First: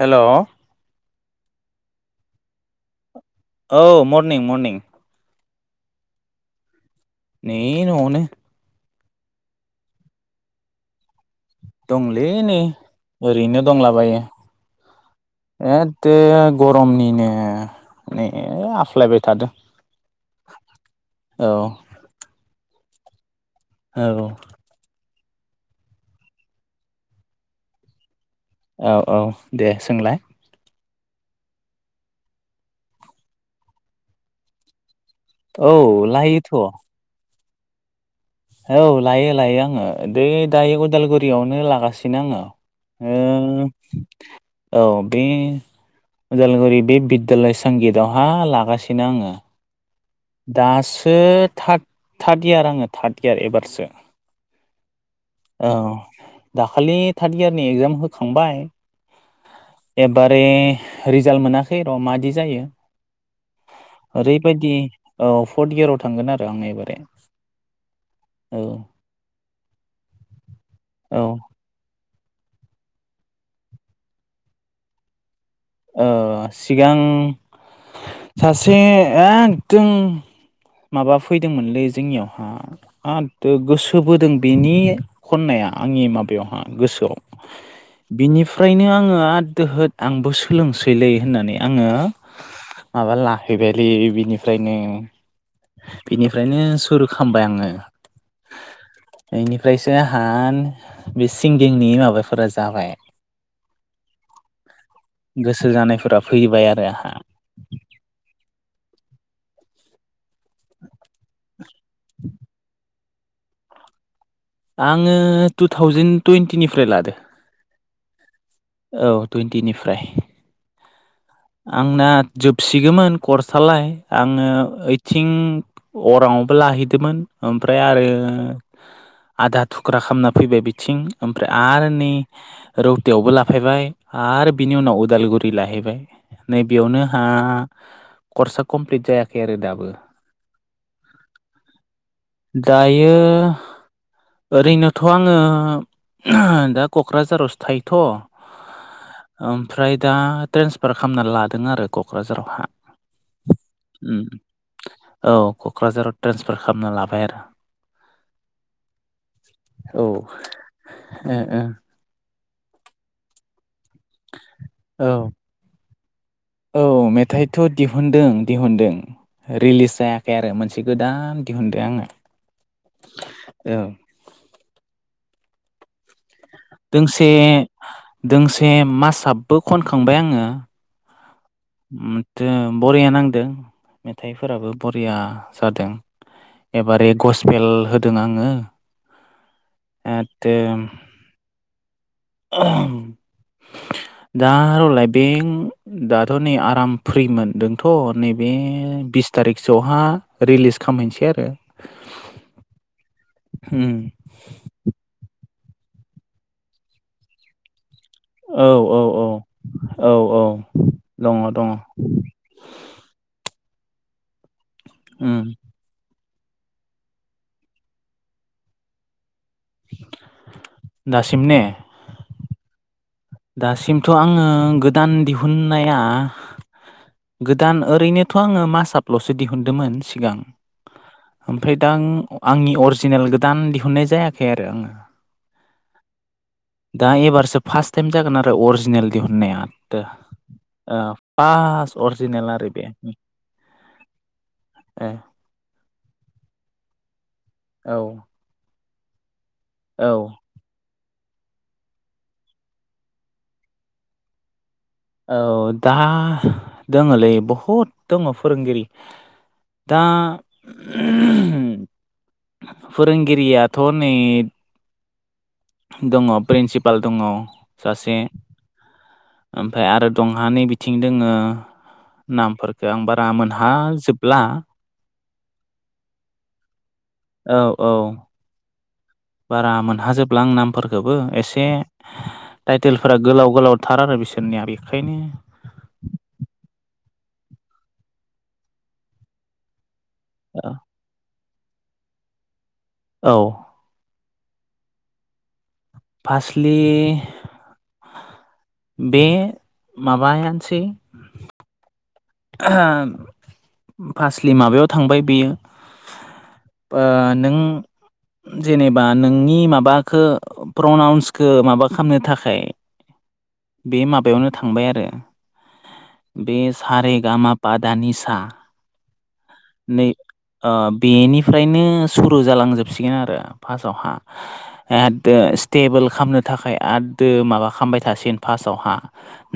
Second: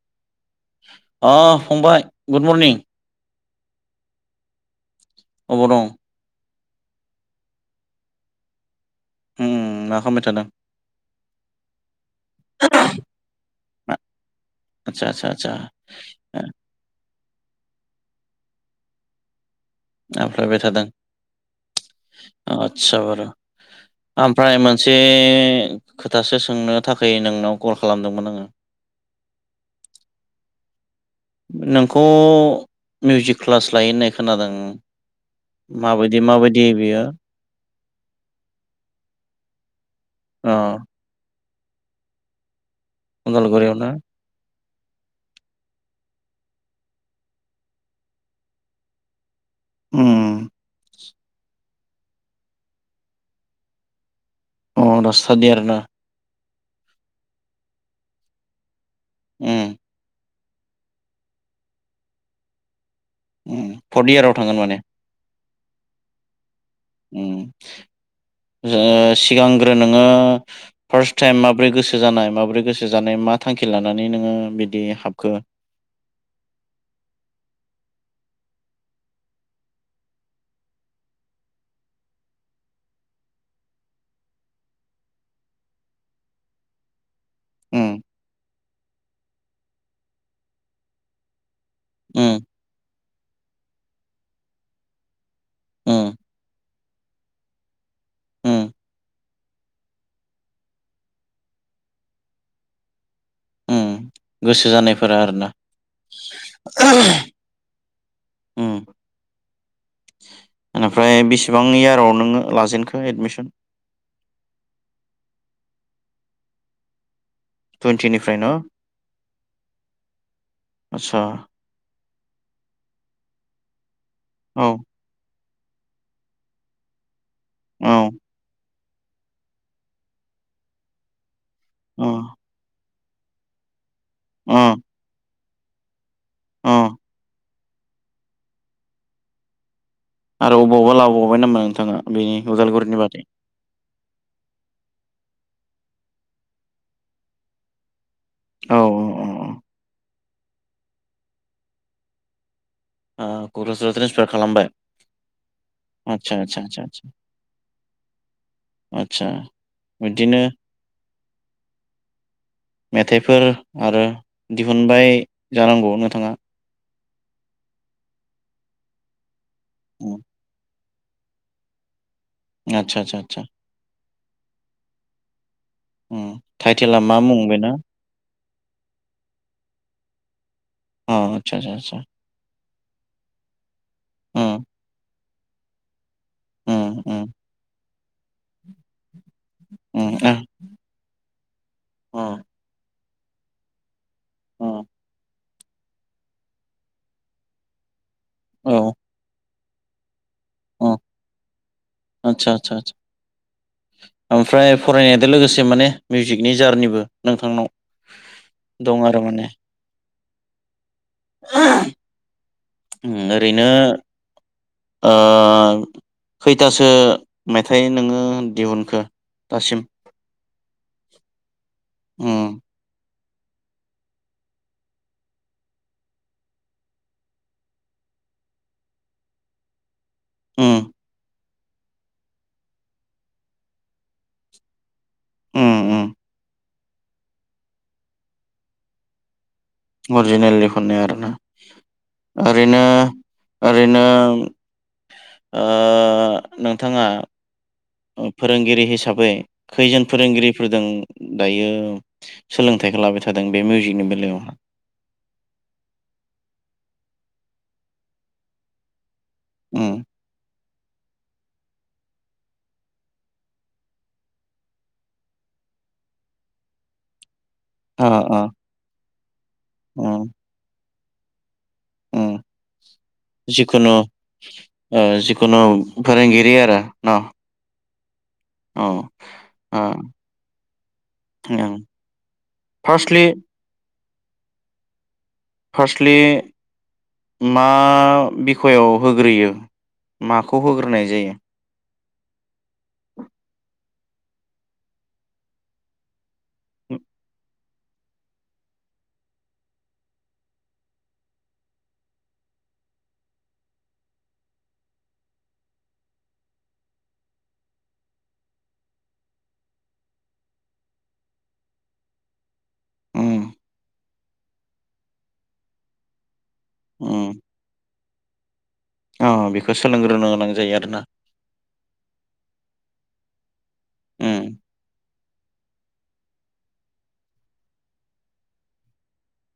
हेल' अ फंबाय good morning औ मरनिं मरनिं। अबाव दं? नै न'यावनो। उम मा खामबाय थादों? दंलै नै ओरैनो आ- दंलाबायो आदसा आदसा आदसा एद [unintelligible] गरमनिनो नै आख्लायबाय थादों। आख्लायबाय थादों औ आस्सा बार' औ ओमफ्राय मोन मोनसे खोथासो सोंनो थाखाय नोंनाव कल खालामदोंमोन आङो औ औ दे सोंलाय नोंखौ मिउजिक क्लास लायो होननाय खोनादों औ माबायदि लायोथ' माबायदि बियो? औ लायो लायो आङो बे अ दायो उदालगुरियावनो लागासिनो आंङो उदालगुरियावनो औ बे उदालगुरि बे बिद्दयालय संगितआवहा लागासिनो आंङो अम दासो थार्द इयार आङो थार्द इयार एबारसो अ दा स्टार्ड इयार औ ना दाखालि थार्द इयारनि एगजाम होखांबाय अम एबारे रिजाल्ट मोनाखै र' मादि जायो अम फर्थ इयाराव थांगोन ओरैबायदि माने औ फर्थ इयाराव थांगोन आरो आं एबारे औ ओ सिगांग्रो नोंङो फारस औ टाइम माबोरै गोसो गोसो जानाय माबोरै गोसो जानाय मा थांखि लानानै नोङो बिदि हाबखो ओ सिगां सासे एकदम माबा फैदोंमोनलै जोंनियावहा आ गोसो बोदों बेनि खन्नाया आंनि माबायावहा गोसोआव उम बिनिफ्रायनो आंङो आरो दोहो आंबो सोलोंसैलै होननानै आंङो उम माबा लाहैबायलै बिनिफ्रायनो अम बिनिफ्रायनो सुरु खामबाय आंङो। उम बेनिफ्रायसो आंहा बे सिंगिंनि माबाफोरा जाबाय उम गोसो जानायफोरा आरोना गोसो जानायफोरा फैबाय आरो आंहा अम ओनिफ्राय बेसेबां इयाराव नोंङो लाजेनखो एडमिसन आङो टु थावजेेन टुइन्टिनिफ्राय लादों। टुइन्टिनिफ्राय न औ टुइन्टिनिफ्राय आदसा आंना जोबसिगौमोन कर्सालाय आङो औ ओइथिं अराङआवबो लाहैदोंमोन ओमफ्राय आरो औ आधा थुख्रा खामना फैबाय बिथिं ओमफ्राय आरो नै अ रौतायावबो लाफैबाय आरो अ बिनि उनाव उदालगुरि लाहैबाय अ नैबेयावनो हा कर्सा कमप्लिट जायाखै आरो दाबो आरो अबावबा लाबावबाय नामा नोंथाङा बेनि उदालगुरिनि बादै दायो ओरैनोथ आङो दा क'क्राझारावसो औ औ थायोथ' ओमफ्राय दा ट्रेन्सफार खामना लादों आरो क'क्राझारावहा क'क्राझाराव उम ट्रेन्सफार खालामबाय औ क'क्राझाराव आदसा ट्रेन्सफार आदसा आदसा खालामना लाबाय आरो। आतसा औ बिदिनो ओ ओ मेथाइफोर आरो दिहुनबाय ओ जानांगौ नोंथाङा औ मेथाइथ' दिहुनदों दिहुनदों रिलिस उम जायाखै आरो मोनसे गोदान दिहुनदो आंङो आतसा आतसा आतसा औ ओम दोंसे दोंसे मासाबबो खनखांबाय आङो अ आदसा आदसा आदसा ओम बरिया नांदों उम मेथाइफोराबो बरिया जादों उम एबारै उम गसपेल होदों आङो [unintelligible] ओम [unintelligible] दा उम र'लाय बें दाथ' नै आराम फ्रिमोन दों थ' नैबे औ बिस थारिखसोआवहा रिलिस खालामामहैनोसै आरो आतसा आतसा उम ओमफ्राय फरायनायजों लोगोसे माने मिउजिकनि जारनिबो नोंथांनाव औ औ दं आरो औ माने औ औ दङ दङ ओम ओरैनो ओ उम खैथासो मेथाइ नोङो दिहुनखो दासिम दासिम ने ओम दासिमथ' आङो गोदान दिहुनाया गोदान ओरैनोथ' आङो मासापल'सो दिहुनदोंमोन सिगां उम ओमफ्राय दा आंनि अरिजिनेल गोदान दिहुननाय जायाखै आरो आङो ओम ओम दा एबारसो फार्स्ट टाइम जागोन आरो अरिजिनेल दिहुननाया अरिजिनेलनि खननाय ओ आरोना फार्स्ट अरिजिनेल आरो ओरैनो बे ओरैनो ए ओ नोंथाङा औ फोरोंगिरि हिसाबै खैजोन औ फोरोंगिरि फोरदों दायो सोलोंथाइखौ लाबाय थादों बे मिउजिकनि बेलायावहा औ दा दङलै बहुद दङ फोरोंगिरि दा उम फोरोंगिरियाथ' नै दङ प्रिन्सिपाल दङ अ सासे अ ओमफ्राय आरो उम दंहा नै बिथिं दोङो उम नामफोरखौ आं बारा जिखुनु मोनहाजोबला ओ जिखुनु फोरोंगिरि आरो न औ औ ओ बारा मोनहाजोबला आं नामफोरखौबो एसे ओं टाइटेलफोरा फार्स्टलि गोलाव गोलावथार आरो बिसोरनिया बेखायनो फार्स्टलि मा बिखआव होग्रोयो माखौ होग्रोनाय जायो औ फासलि बे माबायानोसै। फासलि माबायाव थांबाय बेयो। बा नों। जेनेबा नोंनि माबाखो प्रनाउन्सखौ माबा खामनो थाखाय। ओम बे माबायावनो थांबाय आरो बे सारे उम बादा निसा अ बेखौ नै सोलोंग्रोनो गोनां ओ जायो आरोना बेनि फ्रारायनो सुरु जालांजोबसिगोन आरो फार्टावहा उम एददो टेबोल खामनो थाखाय आददो माबा खामबाय थासिगोन फार्स्टआवहा।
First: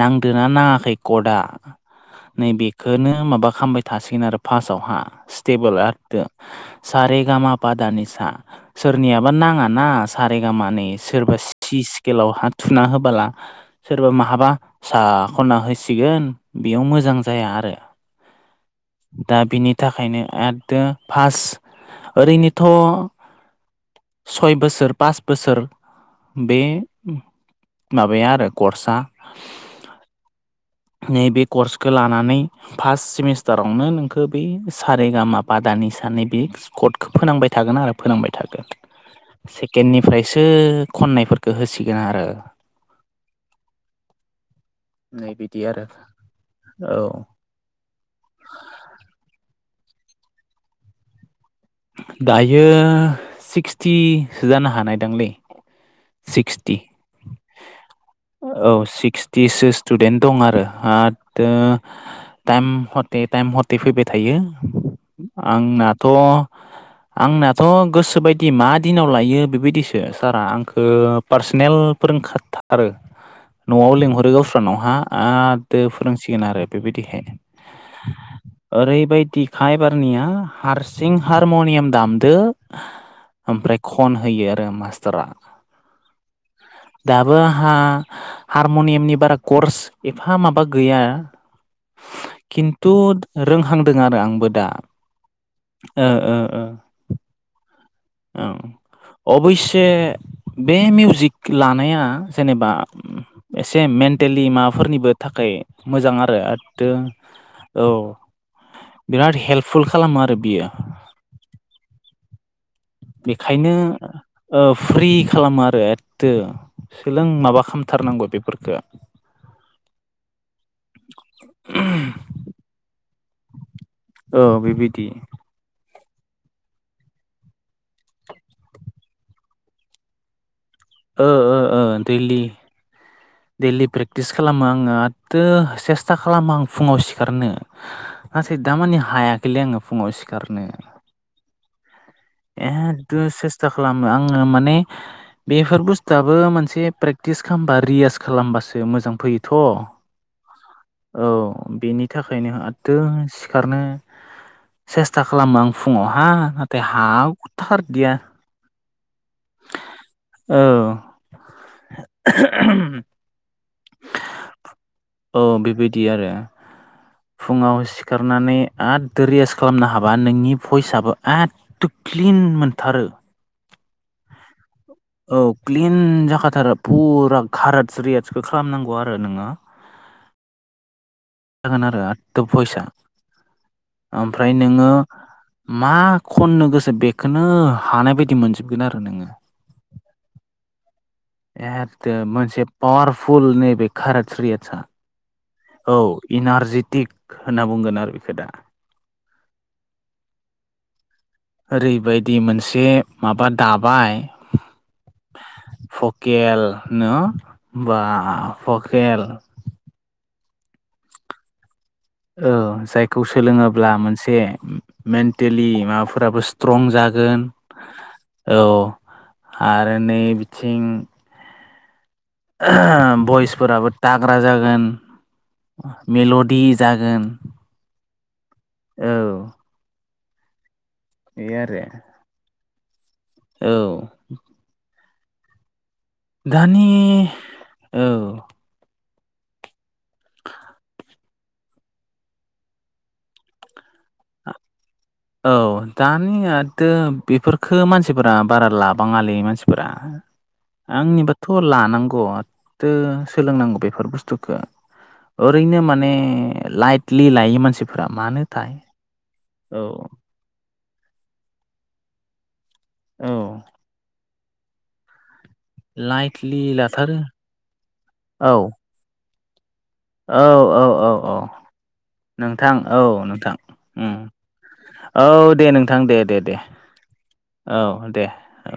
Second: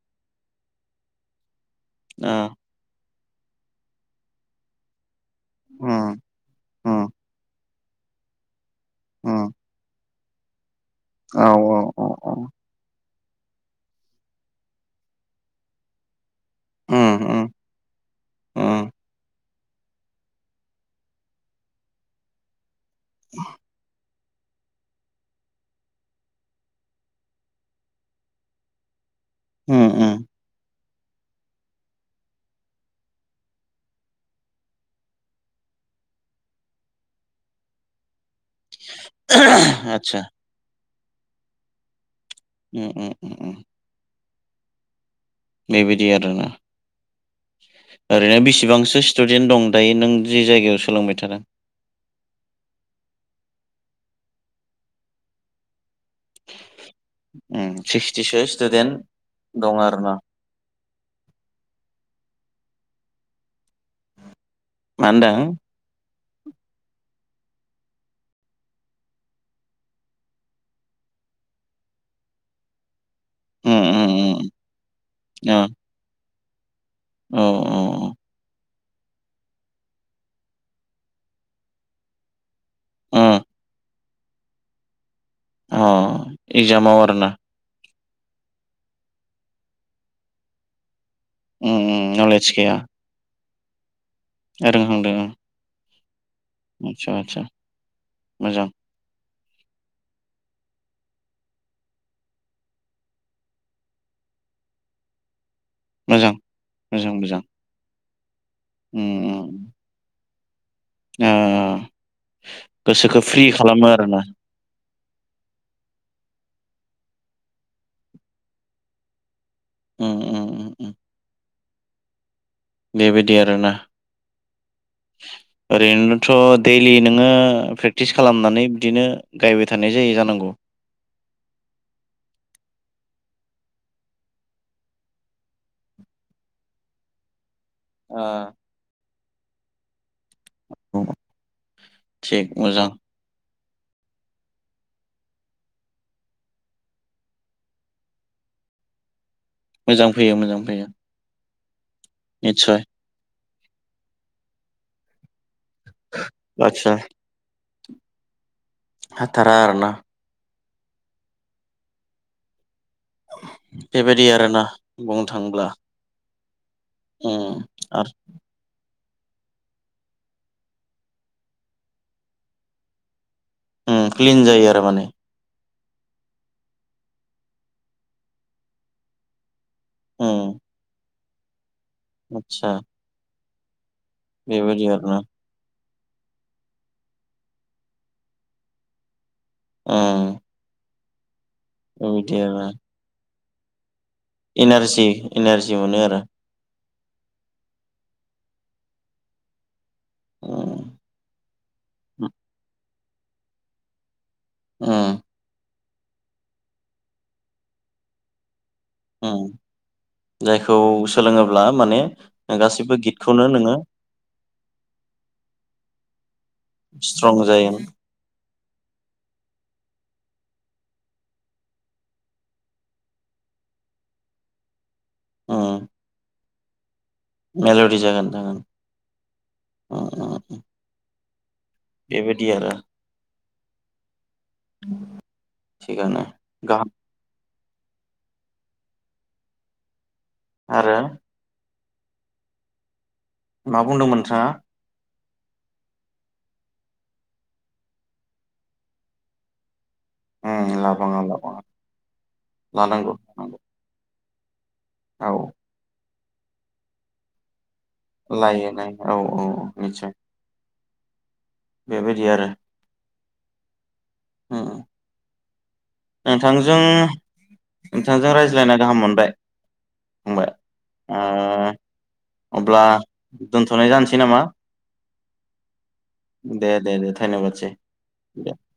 नांदोना नाङाखै कडआ [unintelligible] बेखोनो माबा खामबाय थासिगोन आरो फार्स्टआवहा टेबोला उम दो उम सारे गामा पादा निसा सोरनियाबा उम नाङा ना सारे माने सोरबा औ औ स्ति औ स्केलाव औ हा थुना होबाला सोरबा माहाबा फिसा खनना होसिगोन बेयाव उम मोजां उम जाया आरो। उम दा बिनि थाखायनो एददो फार्स्ट ओरैनोथ'। [inaudible] सय बोसोर पास बोसोर बे उम। माबाया आरो कर्सआ। अ अ। नैबे कर्सखो लानानै फार्स्ट सेमिस्टारावनो नोंखो बि सारेगामा पादा निसानि बि स्कटखो फोनांबाय थागोन आरो फोनांबाय थागोन आदसा सेकेणडनिफ्रायसो। खननायफोरखो होसिगोन आरो। उम उम उम उम। नै बिदि आरो। [unintelligible] औ। ओरैनो बिसिबांसो स्टुडेन्ट दं दायो नों जे जायगायाव सोलोंबाय थादों। दायो सिक्सटिसो जानो हानायदांलै। सिक्सटि उम सिक्सटिसो औ स्टुडेन्ट सिक्सटिसो दं आरो ना स्टुडेन्ट दं आरो। हातटो टाइम हटे टाइम हट। टे फैबाय थायो मा होनदों आंनाथ'। आंनाथ' गोसो बायदि मा दिनाव लायो बेबायदिसो सारआ आंखो पार्सनेल फोरोंखाथारो। [inaudible] न'आव उम लिंहरो उम गावस्रानावहा ओ आददो फोरोंसिगोन आरो बेबायदिहाय। औ औ। ओरैबायदिखा एबारनिया हारसिं। हारम'नियाम दामदो उम ओमफ्राय खनहोयो आरो मास्टारा। अ एक्जामाव आरोना। हा हारमनियामनि बारा कर्स एफा माबा गैया। उम उम नलेज किन्थु रोंहांदो आरो आं। रोहांदों ओं। ओ ओ ओ। आतसा आतसा। औ अबयसे बे मिउजिक लानाया जेनेबा। एसे मेन्टेलि माबाफोरनिबो थाखै। मोजां आरो एददो मोजां मोजां औ उम बिराद हेल्प उम फुल खालामो आरो बियो। ओ गोसोखौ फ्रि बिखायनो खालामो आरोना ओ फ्रि खालामो आरो एदे सोलों माबा खालामथारनांगौ बेफोरफोरखो उम उम [unintelligible] बेबायदि आरोना। औ बे बिदि। ओरैनोथ' दैलि नोङो प्रेक्टिस खालामनानै बिदिनो गायबाय थानाय जायो जानांगौ। ओ ओ ओ दैलि दैलि प्रेक्टिस खालामो आङो आथो सेस्था खालामो आं फुङाव सिखारनो। ओ आंसो दामानि हायाखैलै आङो फुङाव सि खारनो थिग मोजां एदो सेस्था खालामो आङो माने बेफोर बुस्थुआबो मोनसे प्रेक्टिस खालामबा रिय्स खालामबासो मोजां फैयो। मोजां फैयो मोजां फैयो। औ बेनि थाखायनो निस्सय आददो सिखारनो सेस्था खालामो आं फुङाव हा नाथाय बाखिया हाथार दिया। हाथारा आरोना? औ [unintelligible] बेबायदि आरोना बुंनो औ थाङोब्ला बेबायदि आरो। उम फुङाव आरो सिखारनानै एद' रियास खालामनो हाबा नोंनि भइसआबो एद' क्लिन मोनथारो। उम क्लिन जायो आरो माने। औ क्लिन जाखाथारो फुरा गारतस रियासखौ खालामनांगौ आरो नोङो। उम जागोन आरो आथथो आदसा भइस आं आमफ्राय बेबायदि नोङो आरोना मा खननो गोसो बेखौनो हानाय बायदि मोनजोबगोन आरो नोङो। उम एथदो बेबायदि मोनसे आरो पावारफुल नै बे खारस्त रियथ्ससा इनारजि इनारजि मोनो औ आरो इनारजेटिक होनना बुंगोन आरो बेखौ दा। उम ओरैबायदि मोनसे माबा दाबाय उम भकेलनो बा भकेल उम जायखौ सोलोङोब्ला माने ओ गासैबो जायखौ गितखौनो नोङो सोलोङोब्ला मोनसे मेनथिलि माबाफोराबो स्ट्रं जागोन, स्ट्रं जायो औ आरो नै बिथिं [unintelligible] भइसफोराबो थांबा ग्रा जागोन उम मेल'डि जागोन। मेल'डि जागोन जागोन औ [unintelligible] बे आरो बेबायदि आरो औ थिगानो दानि गाहाम औ आरो मा बुंदोंमोन नोंथाङा? औ दानियातो बेफोरखो मानसिफोरा बारा लाबाङालै मानसिफोरा। उम लाबाङा आंनिबाथ' लाबाङा लानांगौ आदतो लानांगौ लानांगौ सोलोंनांगौ बेफोर बुस्थुखो औ ओरैनो माने लाइटलि लायो मानसि लायोनै औ औ नितसय बेबायदि आरो। औ उम लाइटलि नोंथांजों लाथारो नोंथांजों औ रायज्लायना गाहाम मोनबाय। औ फंबाय औ औ ओ औ नोंथां अब्ला औ नोंथां दोनथ'नाय उम। जानोसै नामा औ दे नोंथां दे दे दे औ दे औ।